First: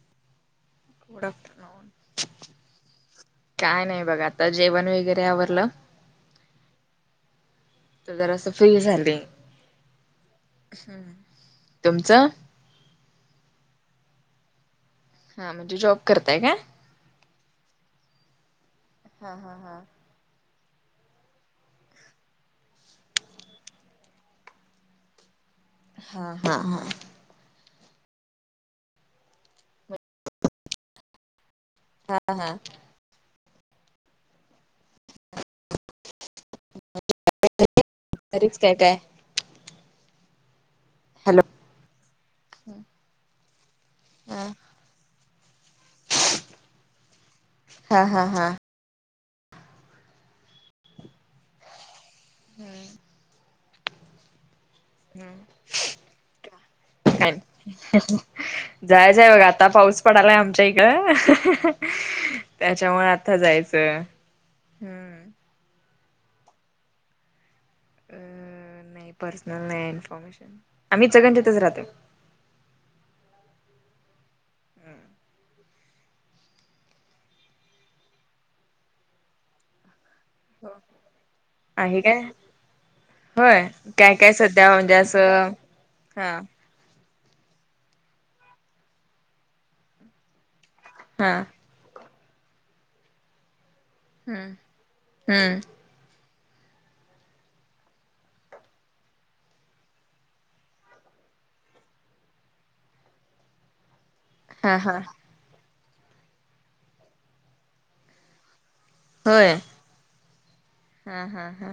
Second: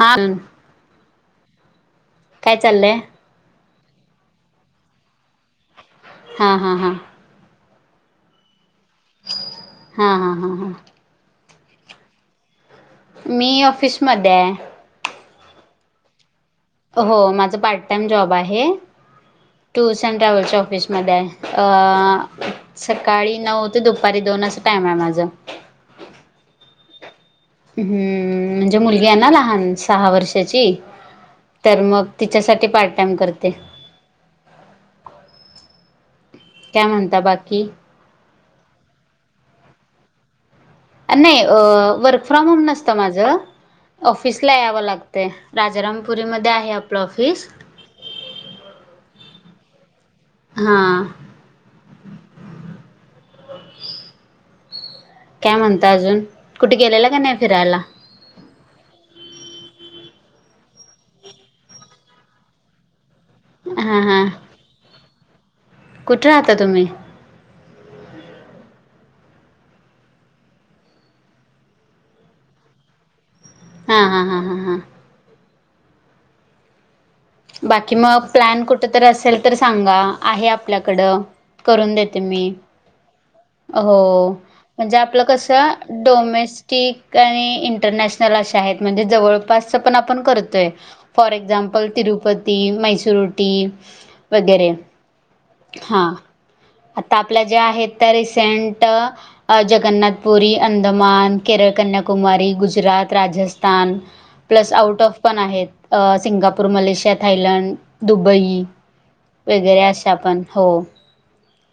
हा [unintelligible] काय चाललंय? काय नाही बघ आता जेवण वगैरे आवरलं. हा हा हा आता जरा असं फ्री झाले. हा हा हा हा तुमचं? मी ऑफिसमध्ये आहे. हा म्हणजे जॉब करताय काय? हो माझं पार्टन टाइम जॉब आहे. हा हा हा. सन ट्रॅव्हलच्या ऑफिसमध्ये आहे अ सकाळी नऊ ते दुपारी दोन अस टाइम आहे माझ. हा हा हम्म, म्हणजे मुलगी आहे ना लहान सहा वर्षाची तर मग हा हा तिच्यासाठी पार्ट टाइम करते. कय म्हणता बाकी? घरीच काय काय? हॅलो नाही वर्क फ्रॉम होम नसतं माझं ऑफिसला हा यावं लाग तय राजारामपुरीमध्ये आहे आपलं ऑफिस हा हा हा हा हम्म काय म्हणता अजून कुठे गेलेला का नाही फिरायला? जायचय बघा आता पाऊस पडलाय आमच्या इकड ह ह त्याच्यामुळे आ ता जायचं हां हम्म. कुठ राहता तुम्ही? अ नाही पर्सनल नाही इन्फॉर्मेशन आम्ही इचलकरंजीतच राहतोय. हा हा हा हा हा. बाकी मग प्लॅन कुठ तर असेल तर सांगा. आहे आपल्याकडं करून आहे देते काय मी. होय काय हो काय सध्या म्हणजे आपलं कस असं हा डोमेस स्टीक आणि इंटरनॅशनल अशा आहेत म्हणजे जवळपासच पण आपण करतोय. फॉर हा एक्झाम्पल तिरुपती, मैसुर उटी हम्म वगैरे. हम्म हा, आता आपल्या जे आहेत, त्या रिसेंट अ जगन्नाथपुरी, अंदमान, केरळ, कन्याकुमारी, गुजरात, राजस्थान प्लस हा हा आउट ऑफ पण आहेत. सिंगापूर, मलेशिया, थायलंड, दुबई होय वगैरे अशा पण, हो. हा हा हा.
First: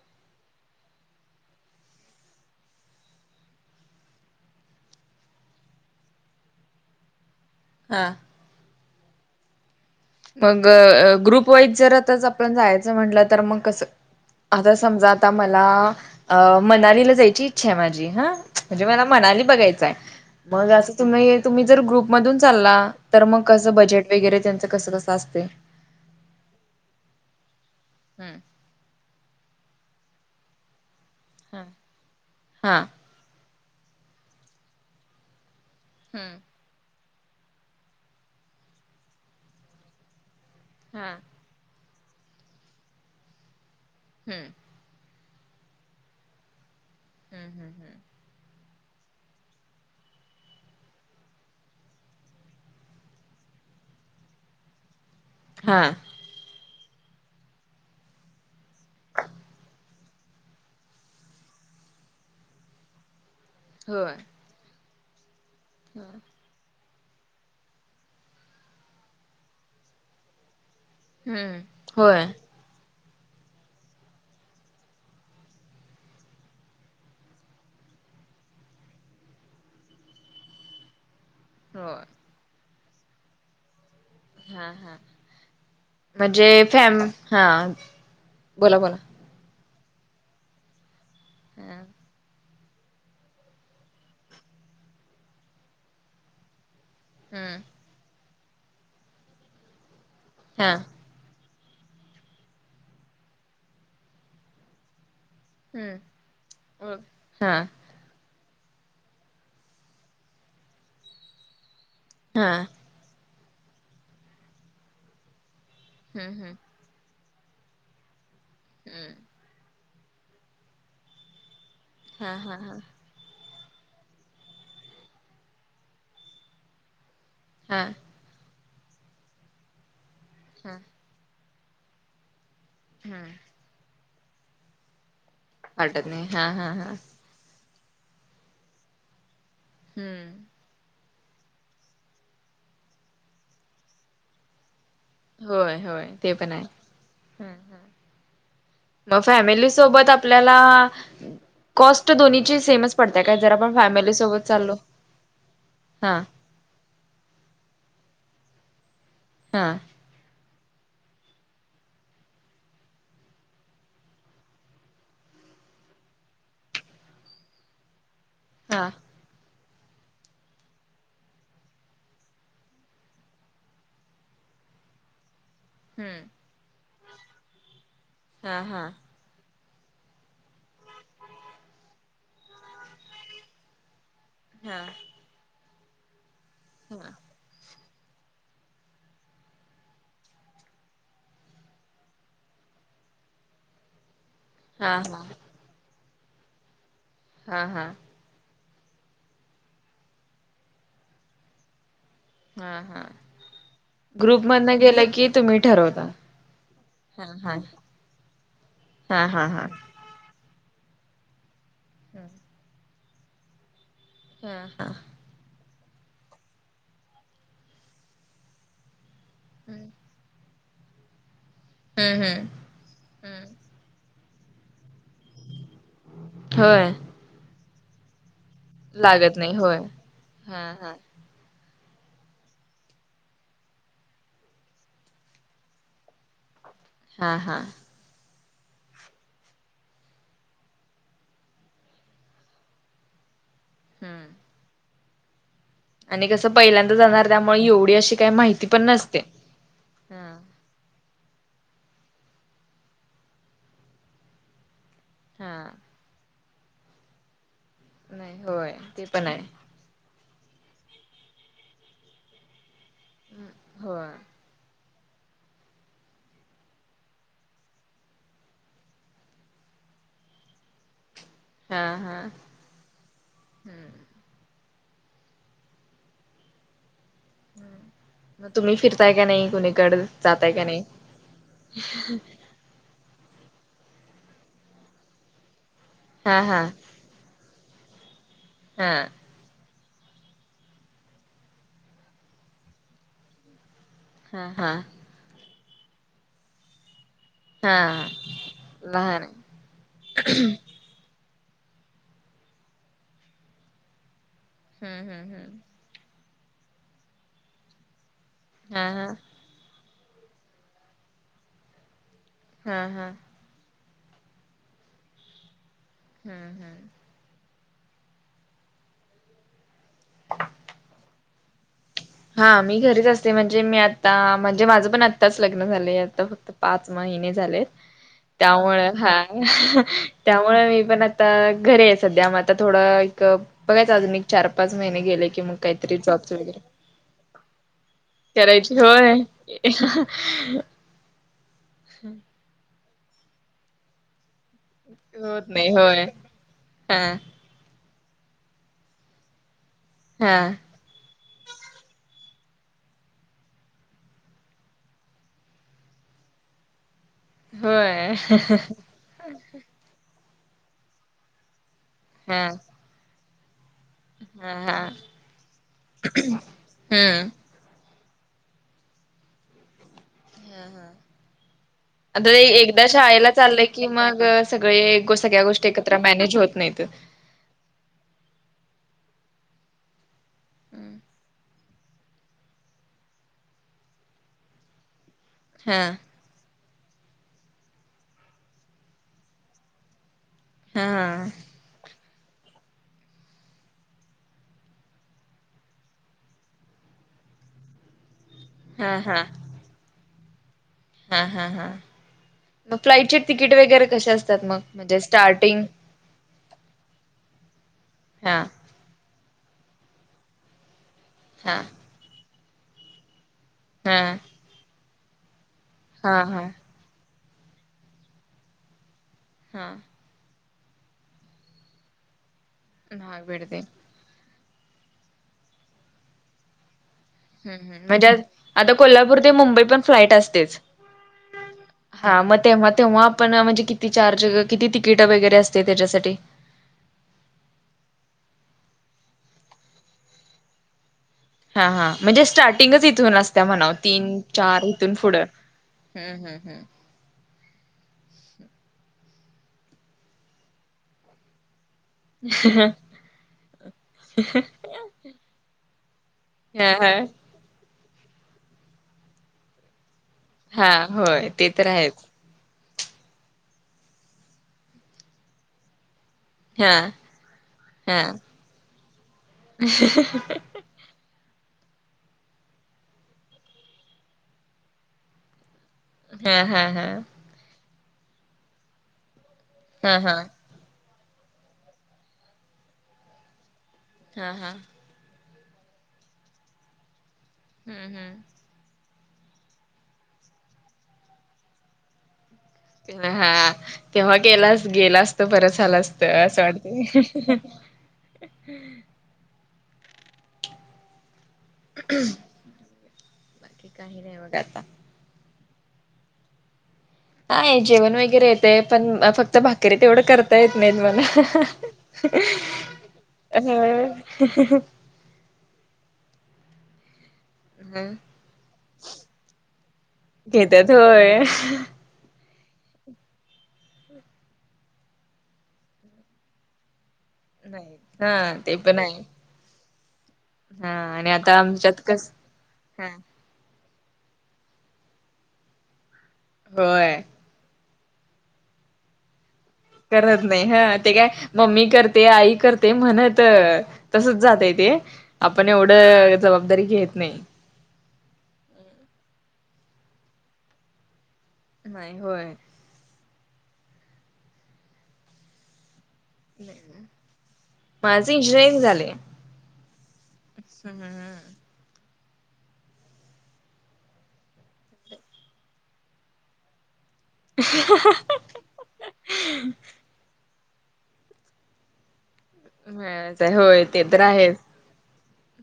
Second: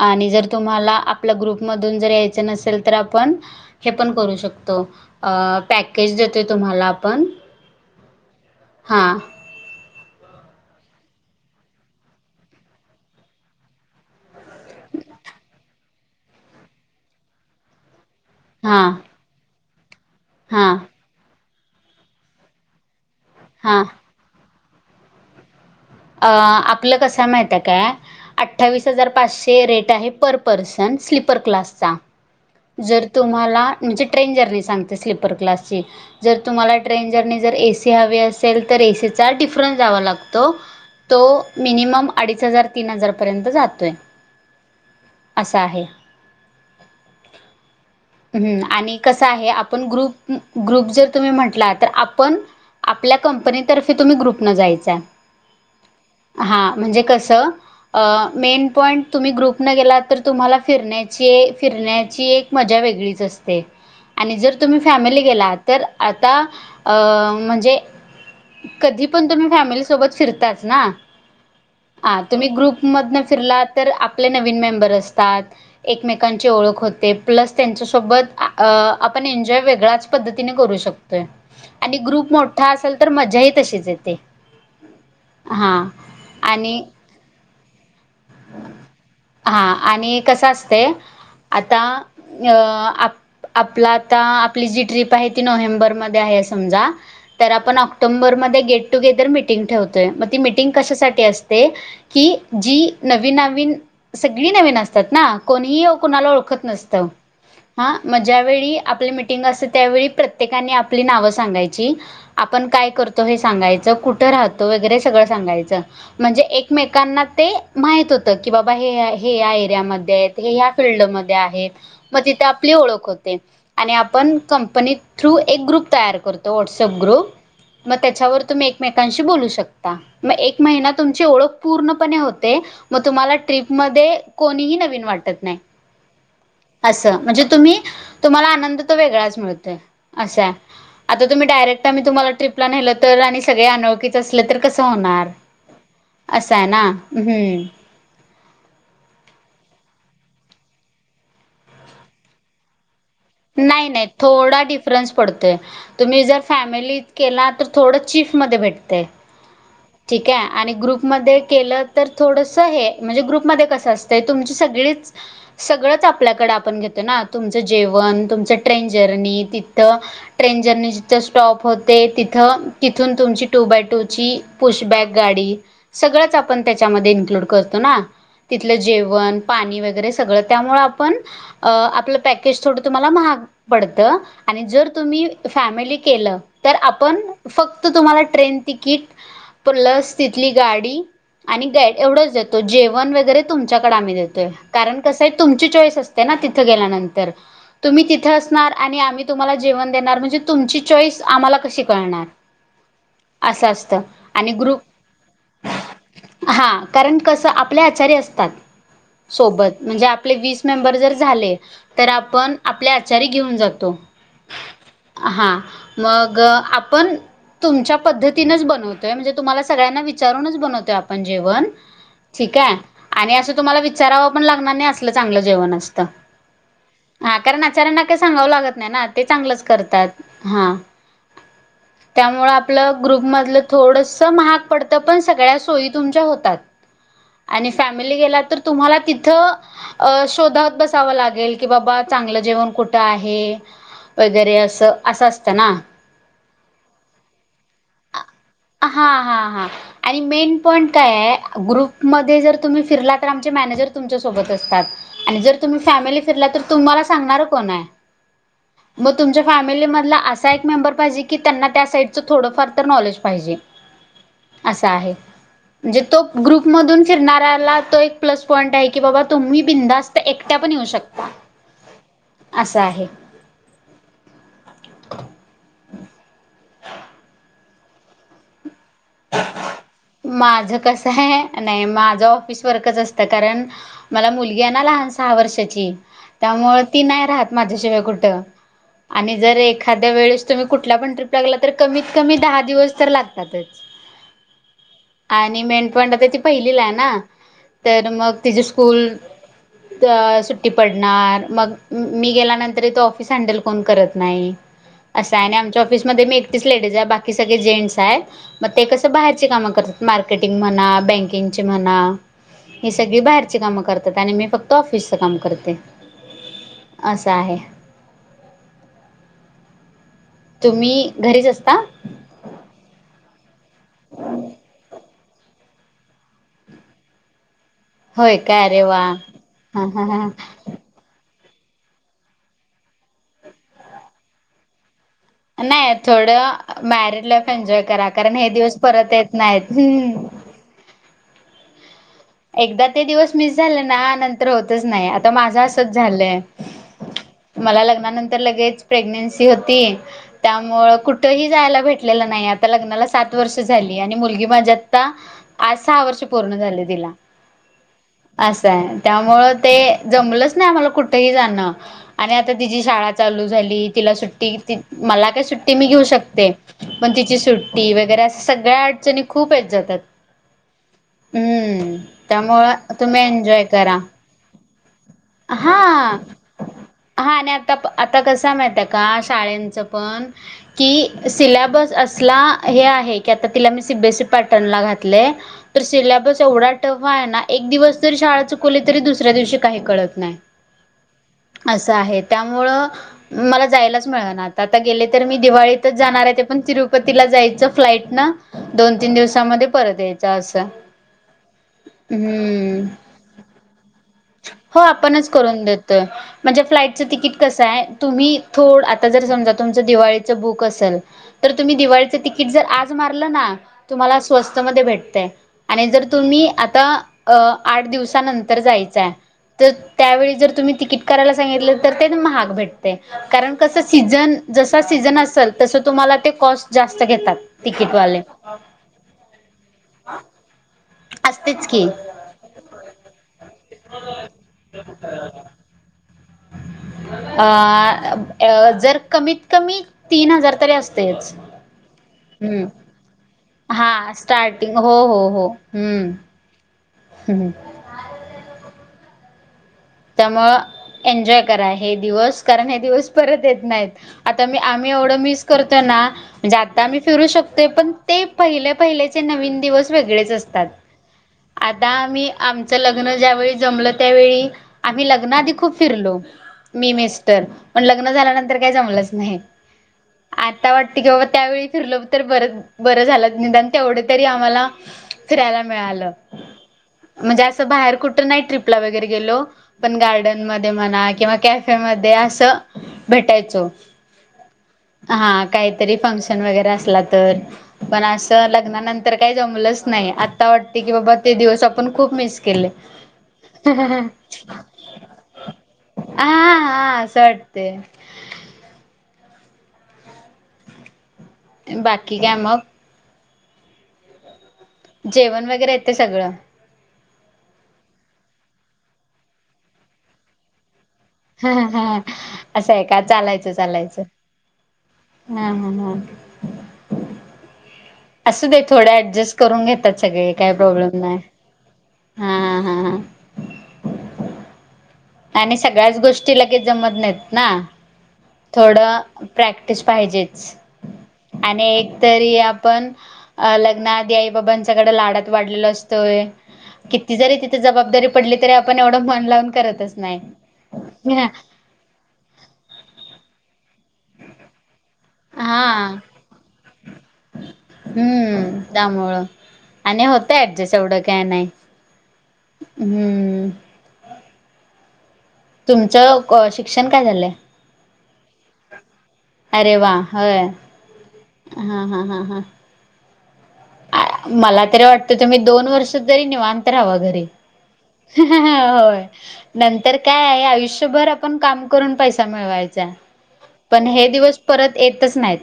आणि जर तुम्हाला आपल्या ग्रुपमधून, जर यायचं नसेल, तर आपण हे पण करू शकतो, अ पॅकेज देतोय तुम्हाला आपण हा. हां. मग ग्रुप वाईज जर, आताच आपण जायचं म्हंटल तर मग कसं? आता समजा, आता मला अ मनालीला जायची इच्छा आहे माझी हा. म्हणजे हां मला मणाली बघायचंय, मग हां असं तुम्ही तुम्ही जर ग्रुप मधून चालला तर मग कसं हां बजेट वगैरे त्यांचं कसं कसं असतय? आ आपलं कसं हाय माहिती हाय काय? हुं. अठ्ठावीस हजार पाचशे रेट आहे पर पर्सन स्लीपर हा क्लासचा. हा जर तुम्हाला म्हणजे ट्रेन जर्नी सांगते स्लीपर क्लासची. जर हम्म तुम्हाला ट्रेंजरने जर एसी हवी असेल तर, एसीचा डिफरन्स जावा लागतो हा तो मिनिमम अडीच हजार, तीन हजार पर्यंत जातोय. हुं. असा आहे. हू हू हू. हू आणि कसं आहे. आपण ग्रुप ग्रुप जर तुम्ही म्हटला, तर आपण आपल्या कंपनीतर्फे तुम्ही ग्रुप न जायच हाय. हा. हा म्हणजे कसं? अ मेन पॉईंट तुम्ही ग्रुप न गेलात, तर तुम्हाला फिरण्याची, फिरण्याची एक मजा वेगळीच असते. होय. आणि जर तुम्ही फॅमिली गेला, तर आता अ म्हणजे कधी पणं तुम्ही फॅमिली सोबत फिरताच ना? हम्म आ होय तुम्ही ग्रुपमधन फिरला तर, आपले नवीन मेंबर असतात. एकमेकांची ओळख होते. प्लस त्यांच्यासोबत आपण अ एन्जॉय वेगळ्याच पद्धतीने करू शक तोय आणि होय ग्रुप मोठा असेल, तर मजा ही तशीच येते. हा हा. हां म्हणजे आणि फॅम हा. बोला, बोला. हा आणि कस असतय, आता हा अ आप आपला आता आपली जी ट्रीप आहे, ती नोव्हेंबरमध्ये आहे समजा तर हम्म आपण ऑक्टोंबरमध्ये गेट टुगेदर मिटिंग ठेवतोय. मग ती मिटिंग हा कशासाठी अस ते की, जी नवीन नवीन, सगळी नवीन असतात ना. कोणीही, हम्म कुणाला ओळखत नसतं. हा. म ज्यावेळी आपली मिटिंग असते. त्यावेळी प्रत्येकानी आपली नावं सांगायची हा आपण काय करतो, हे सांगायचं. कुठं राहतो वगैरे सगळं सांगायचं? हम्म म्हणजे हम्म एक मेकांना ते माहित होत की, बाबा हे हम्म हे या एरियामध्ये हायत. हे ह्या फिल्डमध्ये आहेत. मग हा तिथे हा आपली हा ओळख होते. आणि आपण कंपनी थ्रू एक ग्रुप तयार करतो. व्हॉट्सअप ग्रुप हा म त्याच्यावर तुम्ही एकमेकांशी बोलू शकता. म एक हा महिना तुमची ओळख पूर्णपणे हो ते. म हा तुम्हाला ट्रिपमध्ये कोणीही नवीन वाटत वाटत नाही हा हा हा असं. म्हणजे तुम्ही, तुम्हाला आनंद तर वेगळाच मिळतो. हम्म असाय. आता तुम्ही डायरेक्ट आम्ही तुम्हाला ट्रीपला नेलं तर, आणि सग अनोळखीच असलं, तर कसं होणार. होय होय ते पन असं आय. आहे ना हम्म म फॅमिली सोबत आपल्याला कॉस्ट दोन्हीची सेमच पडत्या काय ज नाय -नाय थोडा डिफरन्स पडतोय. हा तुम्ही जर फॅमिलीत केला तर थोडं चिफमध्ये भेटतय. हा. ठीकाय आणि ग्रुपमध्ये केलं तर थोडस हे, म्हणजे ग्रुपमध्ये कसं असतंय तुमची सगळीच सगळंच आपल्याकडे आपण घेतो ना तुमचं जेवण, तुमचं हा ट्रेन जर्नी तिथं ट्रेन जर्नी जिथं स्टॉप होते तिथं तिथून तुमची टू बाय टूची पुशबॅग गाडी हम्म सगळंच आपण त्याच्यामध्ये इन्क्लूड करतो ना. हा तिथलं हा जेवण पाणी वगरे सगळं त्यामुळ आपण आपलं पॅकेज थोडं तुम्हाला महाग पडतं. आणि हा जर तुम्ही फॅमिली केलं, तर हा आपण फक्त तुम्हाला ट्रेन तिकीट प्लस तिथली गाडी आणि गाईड एवढंच देतो, जेवण वगैरे तुमच्याकड आम्ही देतोय. हा कारण कसं हा आय तुमची चॉईस असते ना तिथं गेल्यानंतर. हा हा तुम्ही तिथे असणार, आणि आम्ही तुम्हाला जेवण देणार म्हणजे तुमची चॉईस आम्हाला कशी कळणार? हा हा, असं असतं ग्रुप आणि मधन गेलं की तुम्ही ठरवता? हा, कारण हा कसं हा आपले आचार्य असतात हा हा हा सोबत म्हणजे आपले वीस मेंबर जर झाले, तर आपण आपल्या आचारी घेऊन जातो. हम्म, हा. हा मग आपण तुमच्या पद्धतीनच बनव तोय म्हणजे तुम्हाला सगळ्यांना विचारूनच बनवतोय आपण जेवण हम्म ठीकाय. आणि हम्म. असं तुम्हाला विचारावं पण लागणार नाय असलं चांगलं जेवण असतं. होय. हा कारण आचाऱ्याना काय सांगावं लागत नाय ना ते लागत नाही चांगलंच होय करतात हा. त्यामुळ आपलं ग्रुपमधलं थोडस महाग पडतं पण सगळ्या सोयी तुमच्या होतात. हा हा. आणि फॅम -मेली गेला तर तुम्हाला तिथं, अ शोधत बसाव लागेल की बाबा चांगलं जेवण कुठं आहे? हम्म वगैरे असं असं असतं ना. आणि कसं पहिल्यांदा जाणार त्यामुळ एवढी अशी काय माहिती पण नसते. हा हा. आणि हा मेन पॉईंट काय आय ग्रुपमध्ये जर तुम्ही फिरला तर आमचे मॅनेजर तुमच्यासोबत असतात. आणि जर हा तुम्ही फॅमिली फिरला तर तुम्हाला सांगणारं कोण आय? नाही होय ते मग पण तुमच्या आहे फॅमिलीमधला आस सा एक मेंबर पाहिजे की, त्यांना त्या साईडच थोडफार तर नॉलेज पाहिजे. होय. आसं आहे. म्हणजे तों ग्रुप मधून फिरणाऱ्याला तो एकं प्लसं पॉईंट हाय की बाबा तुम्ही बिनधास ऐकट्या पणं येऊ शकतात. हा हा, हम्म. तुम्हींअ फिरतायं कायं?. - [unintelligible] माझं कसं आहे, नाही माझं ऑफिस वर्कचं असच. - तं कारणं मला मुलगी आहे, नां लहानं सहा वर्षाची हा हा त्यामुळे. - तीं नाही राहातं, माझ्याशिवाय कुठं अं. - हाअ आणि जर्ं एखाद्या वेळेसं तुम्ही कुठलां पण ट्रीप गेलासं तर् कमीत- कमी दहां दिवस तर् लागतातचं. - [inaudible] आणि मेणपड तर्ं ती पहिलीला आहे नां. हा - तरं मगं तिची स्कूल लहान अ सुट्टी. - पडणार्ं मगं मीअ गेल्यानंतर त ऑफिस हँडल कोण करतं नाही. हम्म - हम्म असं नां आहे हम्म आमच्या आफीसमध्ये आणी मी एकटीचं लेडीज आहे, बाकी सगळे जेंट्स आहेत. मग ते हा हा कसं बाहेरं. - चे काम करतात, मारकेटींग म्हणा बाहेरची म्हणा. हा - हा घरची कामं करतात. आणि मी फक्तं ऑफिसच कामं करते. - हम्म्अ- हम्अं. - असंअं आहेअ. - तुम्हींअ घरीचं असतांअ. - हां मी घरीचं असते म्हणजे मी आतांअ म्हणजे माझं पणं आत्ताचं लग्न झालंय आताक्त. - पाच महिने झालेतं, होय काय अरे तयामुळे वा हां हा हा [inaudible] हा त्यामुळे मी पण. - आत घरी यायच्या, सध्याय मग आतां थोडा एक बघायचं अजून एक चार- पाच महिने गेले. - कि मगं नाही काहीतरी जॉब्सचं वगैरे. - थोडं मॅरिड लाईफ एन्जॉय करा, कारण हे दिवस होय. परतं येतं नाहीत्ं. - एकदां अ ते दिवस मिस झालं नां तर्ं. - होतचं नाही, आतां होत माझं नाही असचं होय झालंय. हा - मला लग्नानंतर लगेचं प्रेग्नेन्सी होती. हा त्यामुं कुठं. - कुठंही जायला भेटलेलं नाही, आतां लग्नाला सात वर्ष झाली आणि मुलगी माझ्या आतां. -. आजं सहा वर्ष पूर्ण झाले तिलां. - होयं. [unintelligible] - असं आहेयं त्यामुळ ते जमलंच नाही. आम्हाला कुठेही जाणं आणि हा आतां तिची शाळा. - चालू झाली तिला हा सुट्टी हा मलां काय? सुट्टी मी घेऊ शकते पणं हम्म तिची सुट्ट. - टी वगैरे असं सगळ्या अडचणी खूपं आहेत अगं जातात हूम्म्ं. - तर् एकदां शाळेला चाललंय की मगंं सगळे सगळ्या गोष्टी हा एकत्र मॅनेज होत नाहीतं. - हा आणि आतां -आतां माहित आहे कां? शाळेचं पणं. - [unintelligible] की सिलेबसं असलां. - हें आहे की आतां तिला मी C. B. S. E pattern लां घातलेय हा तर सिलेबसं एवढां. - टफं आहे नां एक दिवस जरी शाळां चुकवली तरी दुसऱ्या दिवशी काही कळतं नाही. - हां अ. असंअ आहे त्यामुळं. - मलां जायलाचं मिळ नां आता- आता गेले तर. मी दिवाळीतचं जाणार आहे ते पण तिरुपतीला जायचं फ्लांईट नां. - दोन, हा तीन दिवसामध्ये परतं यायचं असं. - हांअ -हाअ -हांअ मगं फ्लांइटचे तिकीट वगैरे कसे असतात. मग म्हणजे स्टार्टिंगं. - तर् म्हणजे फ्लांईटच तिकीट कसं आहे. तुम्ही हा थोडं. - आतां जर् समजा तुमचं दिवाळीचं बुक असेल तर हा तुम्ही दिवाळीचं तिकीट जर आज मारलं नां. - हा तुम्हाला स्वस्ता मध्ये भेटतयं आणि जर् हा हा तुम्ही आतां. - अं आठ दिवसानंतर जायचंय तर्ं. हा - त्यावेळी जर् तुम्ही तिकीटं करायला सांगितलं तर् ते महाग भेटते महाग कारण पडते कसं. हम्म - सीझन जसा सीझन असेल तसं तुम्हाला ते कॉस्ट जास्त घेतात. तिकीटवाले म्हणजे कोल्हापूर ते मुंबई पण फ्लाईट असतेच असतेच. की हा मग तेव्हा तेव्हा आपण म्हणजे किती चार्ज किती तिकिट वगैरे असते त्याच्यासाठी [inaudible] अ जर कमीत कमी तीन हजार तरी असतेच. हा हा म्हणजे हम्म स्टार्टिंगच इथून असत्या म्हणा हा तीन, चार स्टार्टिंग इथून हो पुढं हो हम हम. हम. त्यामुळ एन्जॉय करा हे दिवस कारण हे दिवस परत येत नाहीत. आता मी आम्ही एवढं मिस करतो ना, म्हणे हा आता हा आम्ही शकते. पण ते पहिले पहिल्याचे नवीन दिवस वेगळेच असतात हा होय ते तर आता आहेच आम्ही आमचं लग्न ज्यावेळी जमलं त्यावेळी आम्ही लग्नाआधी खूप फिरलो. हा मिस्टर पण हा लग्न झाल्यानंतर जमलंच नाही आ वाटत की बाबा त्यावेळी फिरलं तर बर बरं झालं निधन आणि तेवढं तरी आम्हाला फिरायला मिळालं हा हा हा म्हणजे असं बाहेर कुठं नाही ट्र्रीपला वगैरे गेलो. पण हा हा गार्डन मध्ये म्हणा किंवा कॅफे म असं भेटायचो. हा.. हा.. हा काहीतरी फंक्शन वगैरे असला तर हम्म पण हम्म अस लग्नानंतर तर काही जमलंच नाही आता वाटते की बाबा ते दिवस आपण खूप मिस केले. हा तेव्हा, गेला गेला असत परत झाला असत हा असं हा असं वाटत. वाटते बाकी काय मग बाकी काही नाही बघा आता जेवण वगैरे येत ते सगळं. हा जेवण वगैरे येते पण फक्त भाकरी तेवढं करता येत नाहीत मला हा हा असं का चालायचं अ हा ह ह. हम्. असू दे थोडे ऍडजस्ट करून घेतात सगळे काही घेत्यात प्रॉब्लेम नाही होय. हा ह. आणि सगळ्याच गोष्टी लगेच जमत नाहीत. ना नाही हा ते पण थोडं आहे. प्रॅक्टिस पाहिजेच हा आणि आता आणि आमच्यात एक कस तरी आपण हा अ लग्नाआधी आई बाबांच्या कडे लाडात वाढलेल असतोय होय. किती जरी ते जबाबदारी पडली तरी आपण एवढं मन लावून करत करत नाही ह ते काय मम्मी कर ते आई करते म्हणत तसच जातय ते. आपण हा एवढं जबाबदारी घेत नाही. हम्म त्यामुळं आणि होतं ऍडजस्ट एवढं काय नाही. नाही होय. हम्म. तुमचं शिक्षण काय झालंय. माझं इंजिनिअरिंग झालंय. अरे वा हय हा हा हा हा.... मला तरी वाटतं तुम्ही दोन वर्ष तरी निवांत राहावा घरी ह.. होय नंतर काय आहे आयुष्यभर आपण काम करून पै- त मिळवायचा, मिळायच आहे होय ते पण तर हे आहेच दिवस, परत येतच नाहीत,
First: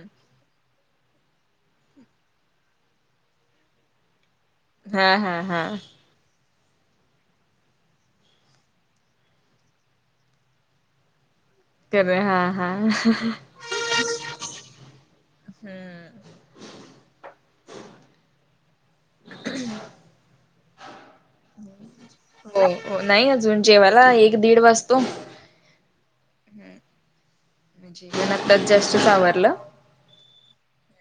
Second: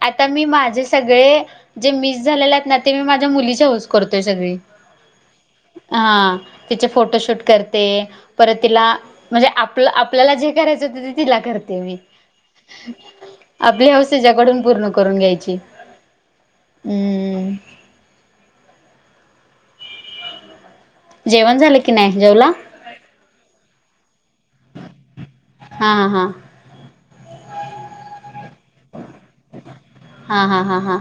आ तर मी माझे सगळे, जे मिस झालेले आहेत ना, ते मी माझ्या मुलीची हाऊस करतोय, सगळी. हां हां हं. हां, तिचे फोटोशूट करते परत तिला, म्हणजे आपल-आपल्याला, जे करायचं व्हतं, ते तिला करते. मी. खरंय, हां हां ह्हणं हं. आपली हाऊस तीच्याकडून, पूर्ण करून घ्यायची, हम्म. जेवण झालं की नाही? जेवला? हो हो, नही अजून, जेवा्ला, एक दीड वाजतो. हा हा हा आता जस्टच आवरलं. हां हां हां हां.